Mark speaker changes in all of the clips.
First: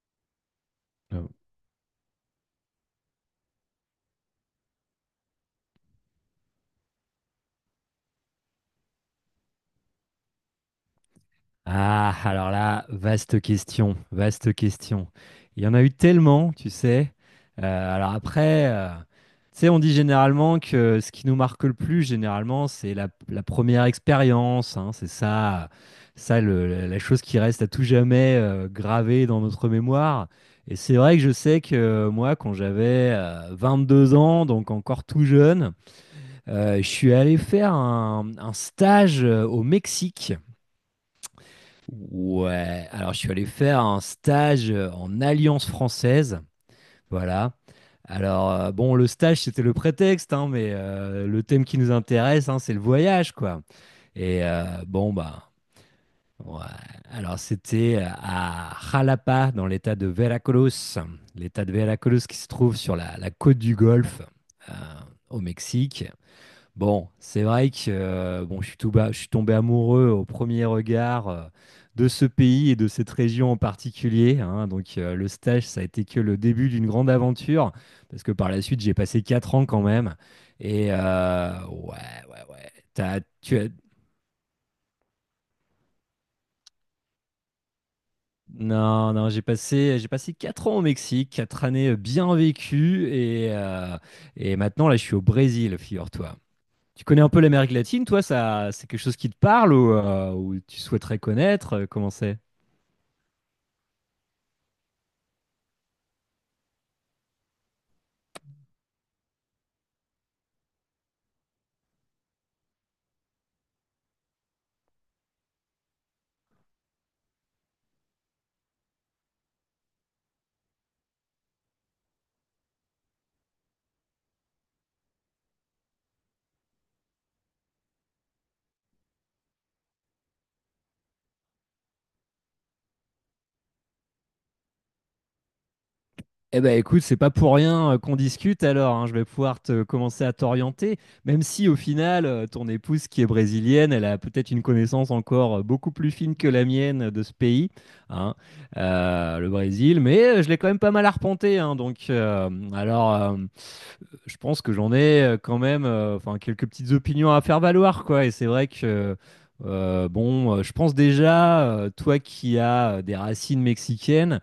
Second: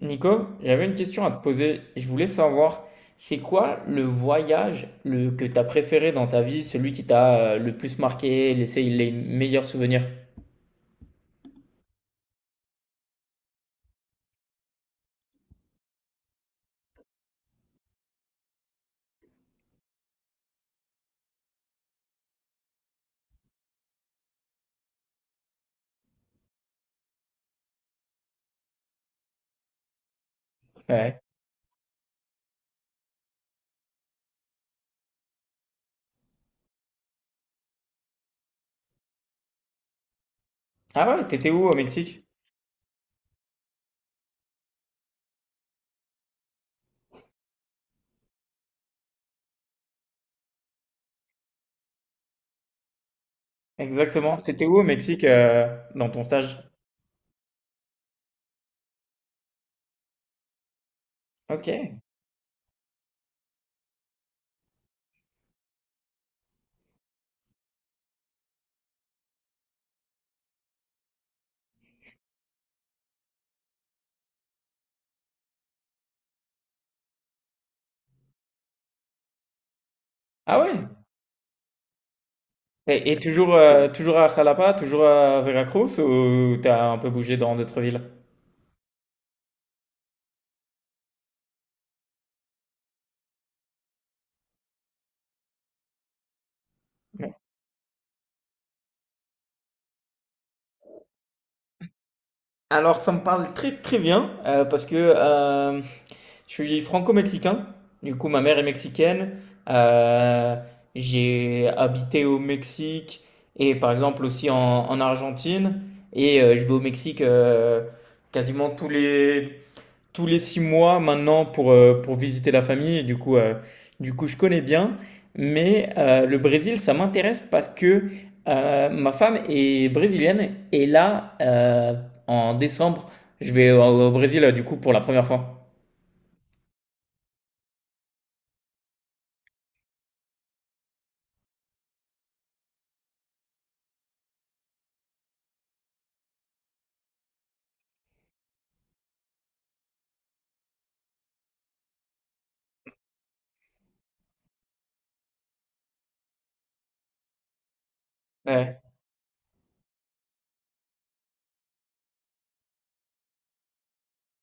Speaker 1: Nico, j'avais une question
Speaker 2: Euh,
Speaker 1: à te poser. Je voulais savoir, c'est quoi le voyage que tu as préféré dans ta vie, celui qui t'a le plus marqué, laissé les meilleurs souvenirs?
Speaker 2: Ah, alors là, vaste question, vaste question. Il y en a eu tellement, tu sais. Alors après, tu sais, on dit généralement que ce qui nous marque le plus, généralement, c'est la première expérience. Hein. C'est ça, ça la chose qui reste à tout jamais, gravée dans notre mémoire. Et c'est vrai
Speaker 1: Ouais.
Speaker 2: que je sais que moi, quand j'avais 2 ans, donc encore tout jeune, je suis allé faire un stage, au Mexique.
Speaker 1: Ah ouais, t'étais où au Mexique?
Speaker 2: Ouais, alors je suis allé faire un stage, en Alliance française. Voilà. Alors, bon, le stage, c'était le prétexte, hein, mais, le thème qui nous intéresse, hein, c'est le voyage, quoi.
Speaker 1: Exactement.
Speaker 2: Et,
Speaker 1: T'étais où au
Speaker 2: bon,
Speaker 1: Mexique
Speaker 2: bah,
Speaker 1: dans ton stage?
Speaker 2: ouais. Alors, c'était, à Jalapa, dans l'état de Veracruz. L'état
Speaker 1: Ok.
Speaker 2: de Veracruz qui se trouve sur la côte du Golfe, euh, au Mexique. Bon, c'est vrai que, bon, je suis tombé amoureux au premier regard, de ce pays et de cette région en particulier. Hein. Donc, le stage, ça a été que le début d'une grande aventure, parce que par la suite, j'ai passé 4 ans quand même.
Speaker 1: Ah ouais.
Speaker 2: Et, ouais, ouais, ouais.
Speaker 1: Et toujours, toujours à Jalapa, toujours à Veracruz ou t'as un peu bougé dans d'autres villes?
Speaker 2: Non, non, j'ai passé 4 ans au Mexique, 4 années , bien vécues, et maintenant là, je suis au Brésil, figure-toi. Tu connais un
Speaker 1: Ouais.
Speaker 2: peu l'Amérique latine, toi, ça, c'est quelque chose qui te parle ou tu souhaiterais connaître? Comment c'est?
Speaker 1: Alors ça me parle très très bien parce que je suis franco-mexicain. Du coup, ma mère est mexicaine. Euh, j'ai habité au Mexique et par exemple aussi en Argentine. Et je vais au Mexique quasiment tous les 6 mois maintenant pour visiter la famille. Et du coup, je connais bien. Mais le Brésil, ça m'intéresse parce que ma femme est brésilienne. Et là, en décembre, je vais au Brésil du coup pour la première fois.
Speaker 2: Eh ben écoute, c'est pas pour rien, qu'on discute alors, hein, je vais pouvoir te commencer à t'orienter, même si au final, ton épouse qui est brésilienne, elle a peut-être une connaissance encore, beaucoup plus fine que la mienne, de ce pays, hein, le Brésil, mais, je l'ai quand même pas mal arpenté, hein, donc, je pense que j'en ai, quand même, enfin, quelques petites opinions à faire valoir, quoi. Et c'est vrai
Speaker 1: Ouais.
Speaker 2: que, bon, je pense déjà, toi qui as des racines mexicaines,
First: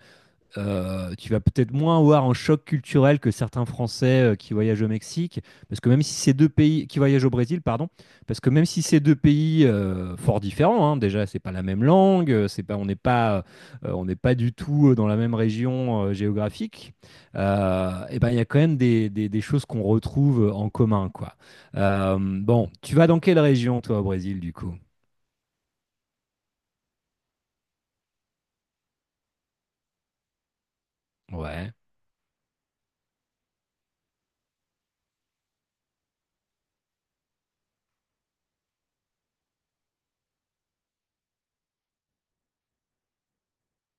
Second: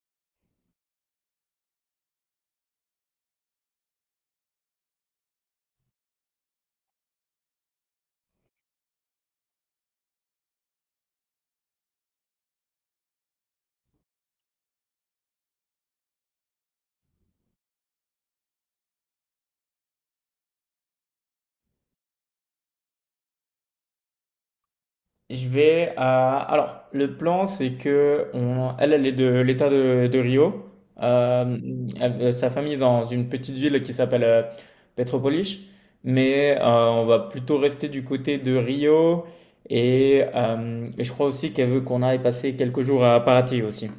Speaker 2: tu vas peut-être moins avoir un choc culturel que certains Français, qui voyagent au Mexique, parce que même si ces deux pays qui voyagent au Brésil, pardon, parce que même si ces deux pays, fort différents, hein, déjà c'est pas la même langue, c'est pas, on n'est pas, on n'est pas du tout, dans la même région, géographique, et ben il y a quand même des choses qu'on retrouve en commun, quoi. Bon, tu vas dans quelle région toi au Brésil du coup?
Speaker 1: Je vais à... Alors, le plan, c'est que on... elle, elle est de l'État de Rio. Euh,
Speaker 2: Ouais.
Speaker 1: sa famille est dans une petite ville qui s'appelle Petropolis. Mais on va plutôt rester du côté de Rio. Et je crois aussi qu'elle veut qu'on aille passer quelques jours à Paraty aussi.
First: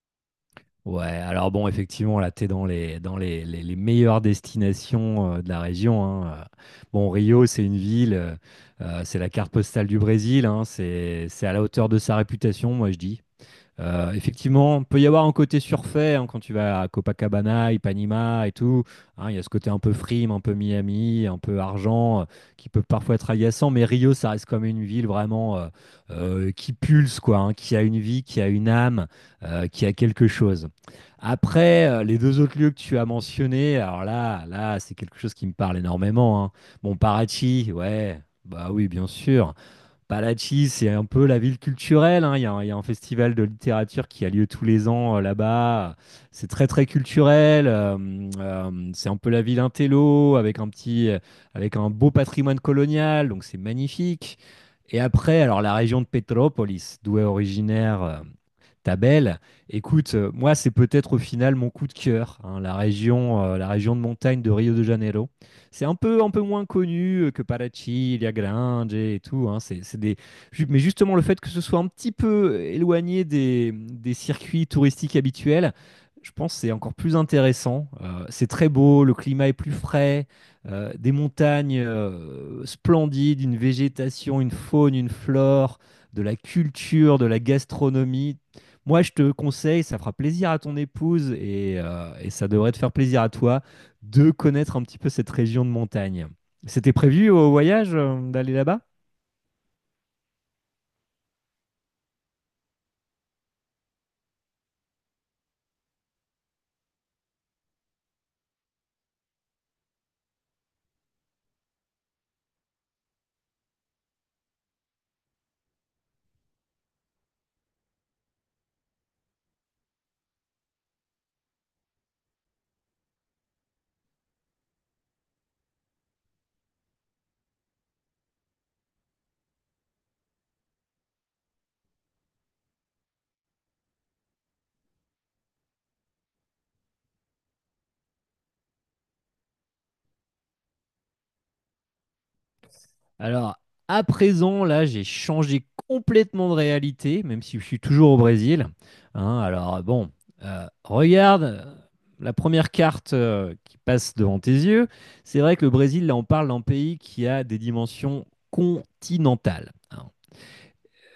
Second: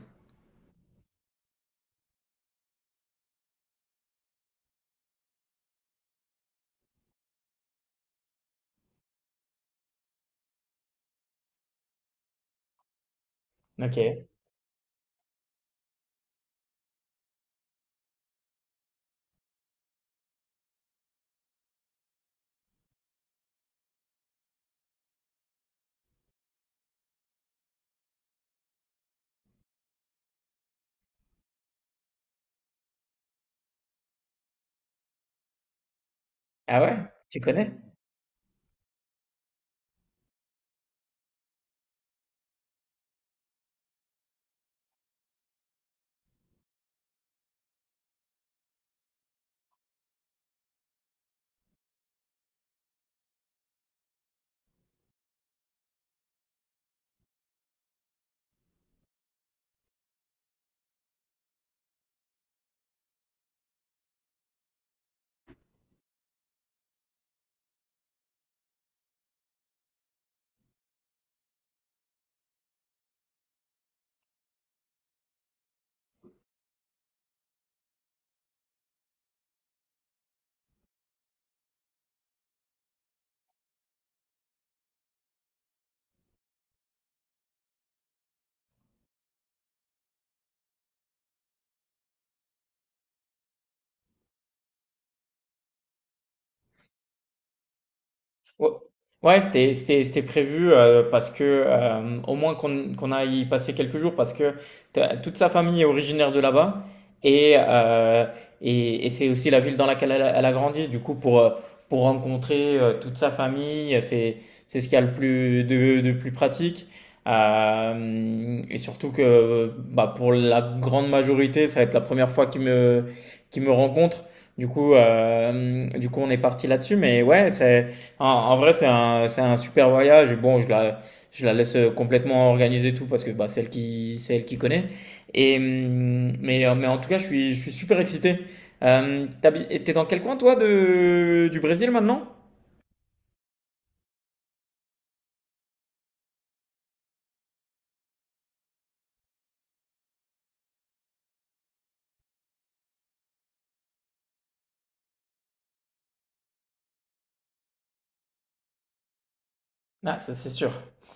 Speaker 2: Ouais, alors bon, effectivement, là, t'es dans les meilleures destinations, de la région. Hein. Bon, Rio, c'est une ville, c'est la carte postale du Brésil, hein, c'est à la hauteur de sa réputation, moi je dis.
Speaker 1: Ok.
Speaker 2: Effectivement, il peut y avoir un côté surfait hein, quand tu vas à Copacabana, Ipanema et tout. Hein, il y a ce côté un peu frime, un peu Miami, un peu argent, qui peut parfois être agaçant. Mais Rio, ça reste comme une ville vraiment, qui pulse, quoi, hein, qui a une vie, qui a une âme, qui a quelque chose. Après, les deux autres lieux que tu as mentionnés, alors là, c'est quelque chose qui me parle énormément. Hein.
Speaker 1: Ah
Speaker 2: Bon,
Speaker 1: ouais? Tu
Speaker 2: Parachi,
Speaker 1: connais?
Speaker 2: ouais, bah oui, bien sûr. Balachi, c'est un peu la ville culturelle. Hein. Il y a un festival de littérature qui a lieu tous les ans, là-bas. C'est très très culturel. C'est un peu la ville intello avec un beau patrimoine colonial. Donc c'est magnifique. Et après, alors la région de Petropolis, d'où est originaire, Tabel. Écoute, moi c'est peut-être au final mon coup de cœur, hein, la région de montagne de Rio de Janeiro. C'est un peu moins connu, que Parachi, Ilha Grande et tout. Hein. Mais justement, le fait que ce soit un petit peu éloigné des circuits touristiques habituels, je pense que c'est encore plus intéressant. C'est très beau, le climat est plus frais, des montagnes, splendides, une végétation, une faune, une flore, de la culture, de la gastronomie. Moi, je te conseille, ça fera plaisir à ton épouse et ça devrait te faire plaisir à toi de connaître un petit peu cette région de montagne. C'était prévu au voyage, d'aller
Speaker 1: Ouais,
Speaker 2: là-bas.
Speaker 1: ouais, c'était prévu parce que au moins qu'on qu'on aille y passer quelques jours parce que t'as- toute sa famille est originaire de là-bas et et c'est aussi la ville dans laquelle elle a grandi. Du coup, pour rencontrer toute sa famille, c'est ce qu'il y a le plus de plus pratique. Et surtout que bah, pour la grande majorité, ça va être la première fois qu'ils me rencontrent. Du coup, on est parti là-dessus. Mais ouais, c'est en, en vrai, c'est c'est un super voyage. Bon, je la laisse complètement organiser tout parce que bah, c'est elle qui connaît. Et, mais en tout cas, je suis super excité. T'es dans quel coin, toi, du Brésil maintenant?
Speaker 2: Alors, à présent, là, j'ai changé complètement de réalité, même si je suis toujours au Brésil. Hein, alors, bon, regarde, la première carte, qui passe devant tes yeux. C'est vrai que le Brésil, là, on parle d'un pays qui a des dimensions continentales. Hein.
Speaker 1: Ah, ça, c'est sûr.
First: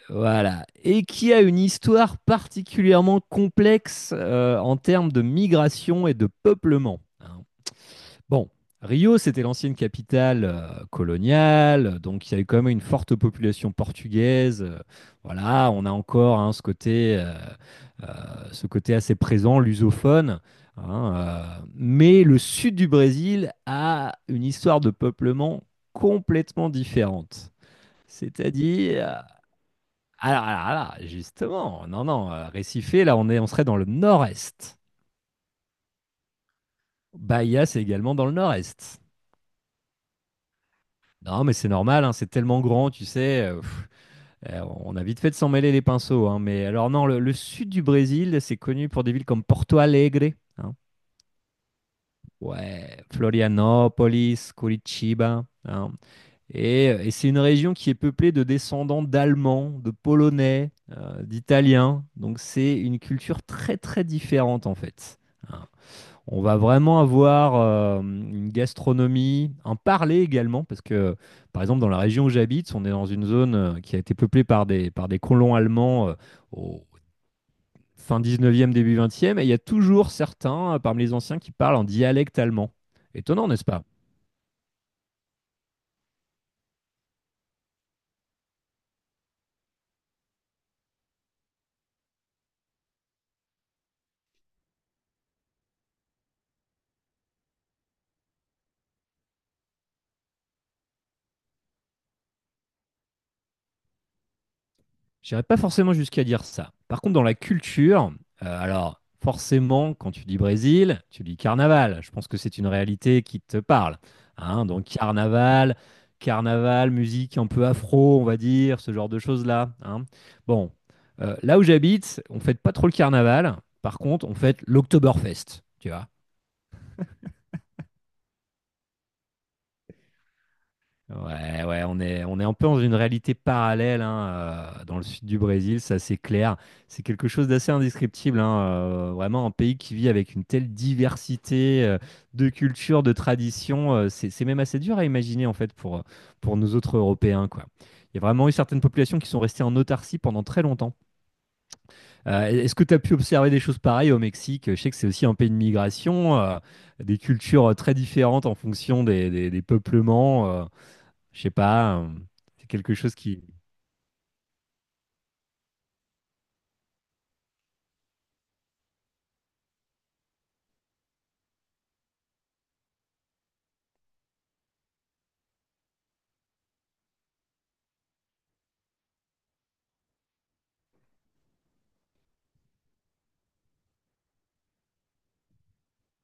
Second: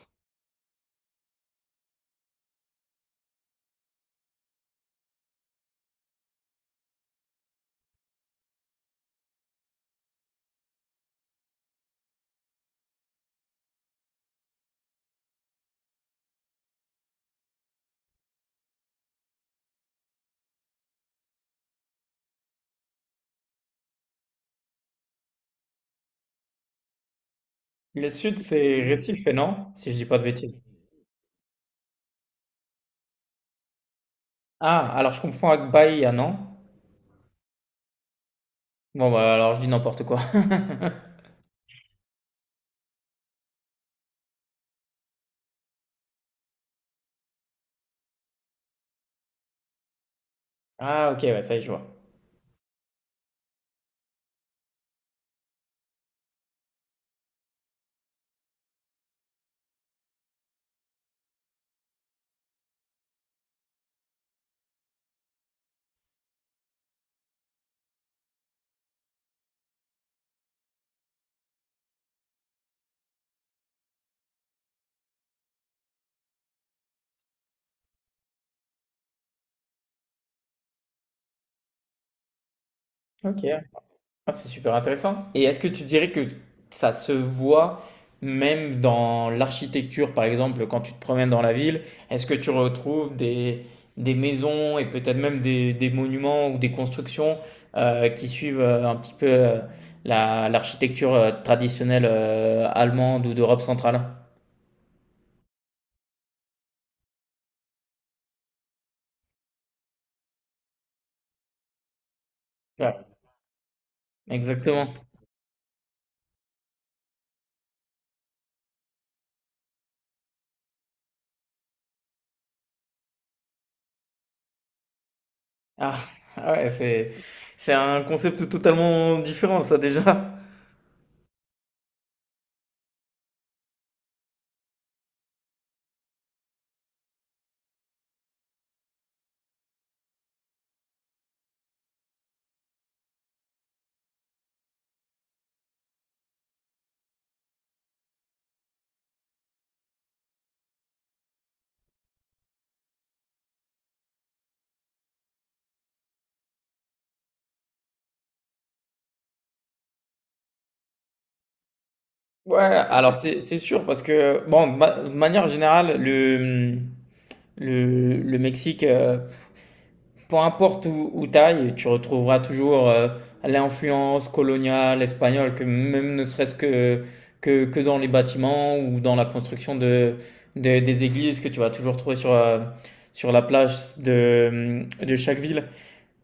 Speaker 2: Voilà. Et qui a une histoire particulièrement complexe, en termes de migration et de peuplement. Hein. Bon, Rio, c'était l'ancienne capitale, coloniale, donc il y a eu quand même une forte population portugaise. Voilà, on a encore hein, ce côté assez présent, lusophone. Hein, mais le sud du Brésil a une histoire de peuplement complètement différente.
Speaker 1: Le sud, c'est
Speaker 2: C'est-à-dire,
Speaker 1: Recife, non? Si je dis pas de
Speaker 2: alors,
Speaker 1: bêtises.
Speaker 2: alors, alors, justement, non, non, Recife, là, on serait dans le nord-est.
Speaker 1: Ah, alors je confonds avec Bahia, non?
Speaker 2: Bahia, c'est également dans le nord-est.
Speaker 1: Bon, bah alors je dis n'importe quoi.
Speaker 2: Non, mais c'est normal, hein, c'est tellement grand, tu sais. On a vite fait de s'en mêler les pinceaux. Hein, mais alors, non, le sud du Brésil, c'est connu pour des villes comme Porto Alegre. Hein,
Speaker 1: Ah, ok, ouais, ça y est, je vois.
Speaker 2: ouais, Florianópolis, Curitiba. Hein, et c'est une région qui est peuplée de descendants d'Allemands, de Polonais, d'Italiens. Donc, c'est une culture très, très différente, en fait. Hein. On va vraiment avoir, une gastronomie, un parler également, parce que, par exemple, dans la région où j'habite, on est dans une zone, qui a été peuplée par des colons allemands, au fin 19e, début 20e, et il y a toujours certains, parmi les anciens qui parlent en dialecte allemand.
Speaker 1: Ok.
Speaker 2: Étonnant, n'est-ce pas?
Speaker 1: Ah, c'est super intéressant. Et est-ce que tu dirais que ça se voit même dans l'architecture, par exemple, quand tu te promènes dans la ville, est-ce que tu retrouves des maisons et peut-être même des monuments ou des constructions qui suivent un petit peu l'architecture traditionnelle allemande ou d'Europe centrale?
Speaker 2: J'irais pas forcément jusqu'à dire ça. Par contre, dans la culture, alors forcément, quand tu dis Brésil, tu dis carnaval. Je pense que c'est une
Speaker 1: Ouais,
Speaker 2: réalité qui te parle. Hein. Donc
Speaker 1: exactement.
Speaker 2: carnaval, musique un peu afro, on va dire, ce genre de choses-là. Hein. Bon, là où j'habite, on fête pas trop le carnaval. Par contre, on fête l'Oktoberfest. Tu
Speaker 1: Ah,
Speaker 2: vois.
Speaker 1: ah ouais, c'est un concept totalement différent, ça déjà.
Speaker 2: Ouais, ouais, on est un peu dans une réalité parallèle hein, dans le sud du Brésil, ça c'est clair. C'est quelque chose d'assez indescriptible, hein, vraiment un pays qui vit avec une telle diversité, de cultures, de traditions, c'est même assez dur à imaginer en fait pour nous autres Européens, quoi. Il y a vraiment eu certaines populations qui sont restées en autarcie pendant très longtemps. Est-ce que tu as pu observer des choses pareilles au Mexique? Je sais que c'est aussi un pays de migration, des cultures, très différentes en fonction des peuplements. Je sais pas,
Speaker 1: Ouais,
Speaker 2: c'est quelque chose
Speaker 1: alors c'est
Speaker 2: qui.
Speaker 1: c'est sûr parce que bon, de manière générale, le Mexique, peu importe où, où t'ailles, tu retrouveras toujours l'influence coloniale espagnole, que même ne serait-ce que, que dans les bâtiments ou dans la construction des églises que tu vas toujours trouver sur sur la plage de chaque ville.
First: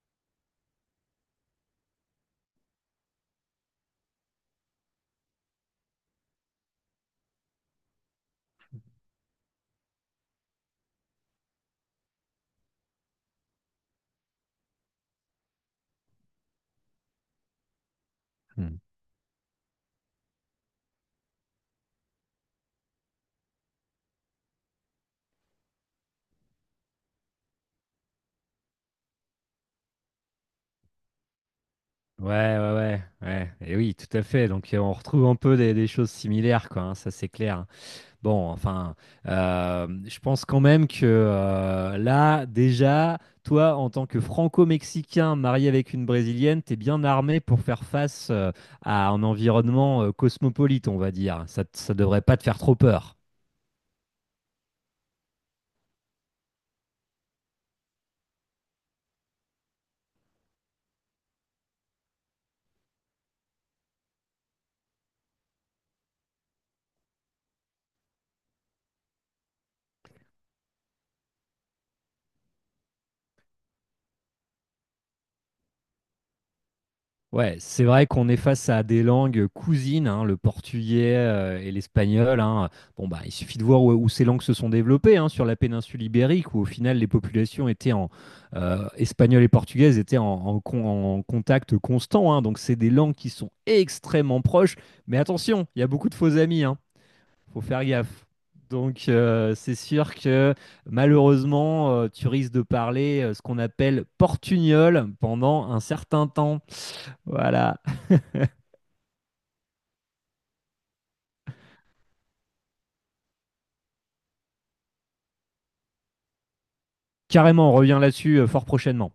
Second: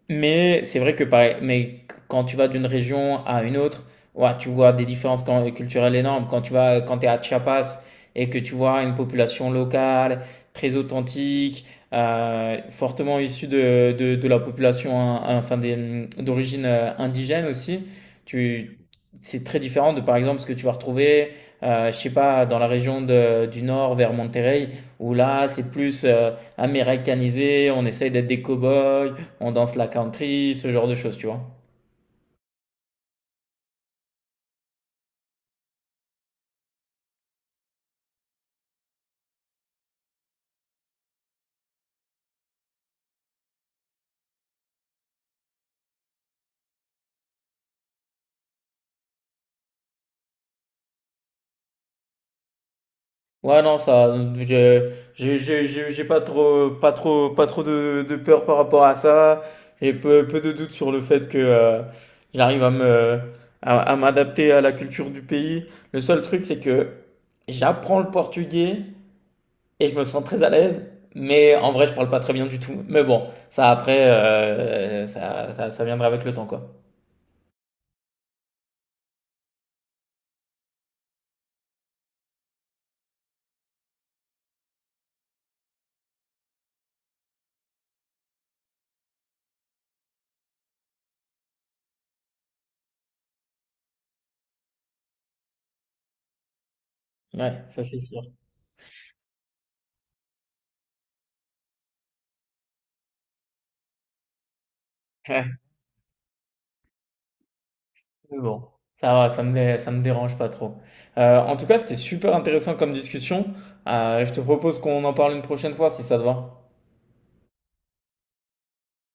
Speaker 1: Mais c'est vrai que pareil, mais quand tu vas d'une région à une autre, ouais, tu vois des différences culturelles énormes. Quand tu vas, quand t'es à Chiapas et que tu vois une population locale très authentique, fortement issue de la population, hein, enfin d'origine indigène aussi,
Speaker 2: Hmm.
Speaker 1: tu, c'est très différent de par exemple ce que tu vas retrouver, je sais pas, dans la région du nord vers Monterrey, où là c'est plus américanisé, on essaye d'être des cow-boys, on danse la country, ce genre de choses, tu vois.
Speaker 2: Ouais, ouais, ouais, ouais. Et oui, tout à fait. Donc, on retrouve un peu des choses similaires, quoi. Hein, ça, c'est clair. Bon, enfin, je pense quand même que, là, déjà, toi, en tant que franco-mexicain marié avec une brésilienne, t'es bien armé pour faire face, à un environnement, cosmopolite, on va dire. Ça, ça devrait pas te faire trop peur.
Speaker 1: Ouais, non, ça, j'ai pas pas trop de peur par rapport à ça. J'ai peu de doutes sur le fait que j'arrive à à m'adapter à la culture du pays. Le seul truc, c'est que j'apprends le portugais et je me sens très à l'aise, mais en vrai, je parle pas très bien du tout. Mais bon, ça après, ça viendra avec le temps, quoi.
Speaker 2: Ouais, c'est vrai qu'on est face à des langues cousines, hein, le portugais, et l'espagnol. Hein. Bon, bah, il suffit de voir où ces langues se sont développées, hein, sur la péninsule ibérique, où au final les populations étaient en espagnol et portugaises étaient en contact constant. Hein. Donc c'est des langues qui sont extrêmement proches. Mais attention, il y a beaucoup de faux amis. Hein. Faut
Speaker 1: Ouais, ça
Speaker 2: faire
Speaker 1: c'est sûr.
Speaker 2: gaffe. Donc, c'est sûr que malheureusement, tu risques de parler, ce qu'on appelle portugnol pendant un certain temps. Voilà.
Speaker 1: Mais bon, ça va, ça me dérange pas trop. En tout cas, c'était super intéressant comme discussion. Je te propose qu'on en parle une prochaine fois si ça te va.
Speaker 2: Carrément, on revient là-dessus, fort prochainement.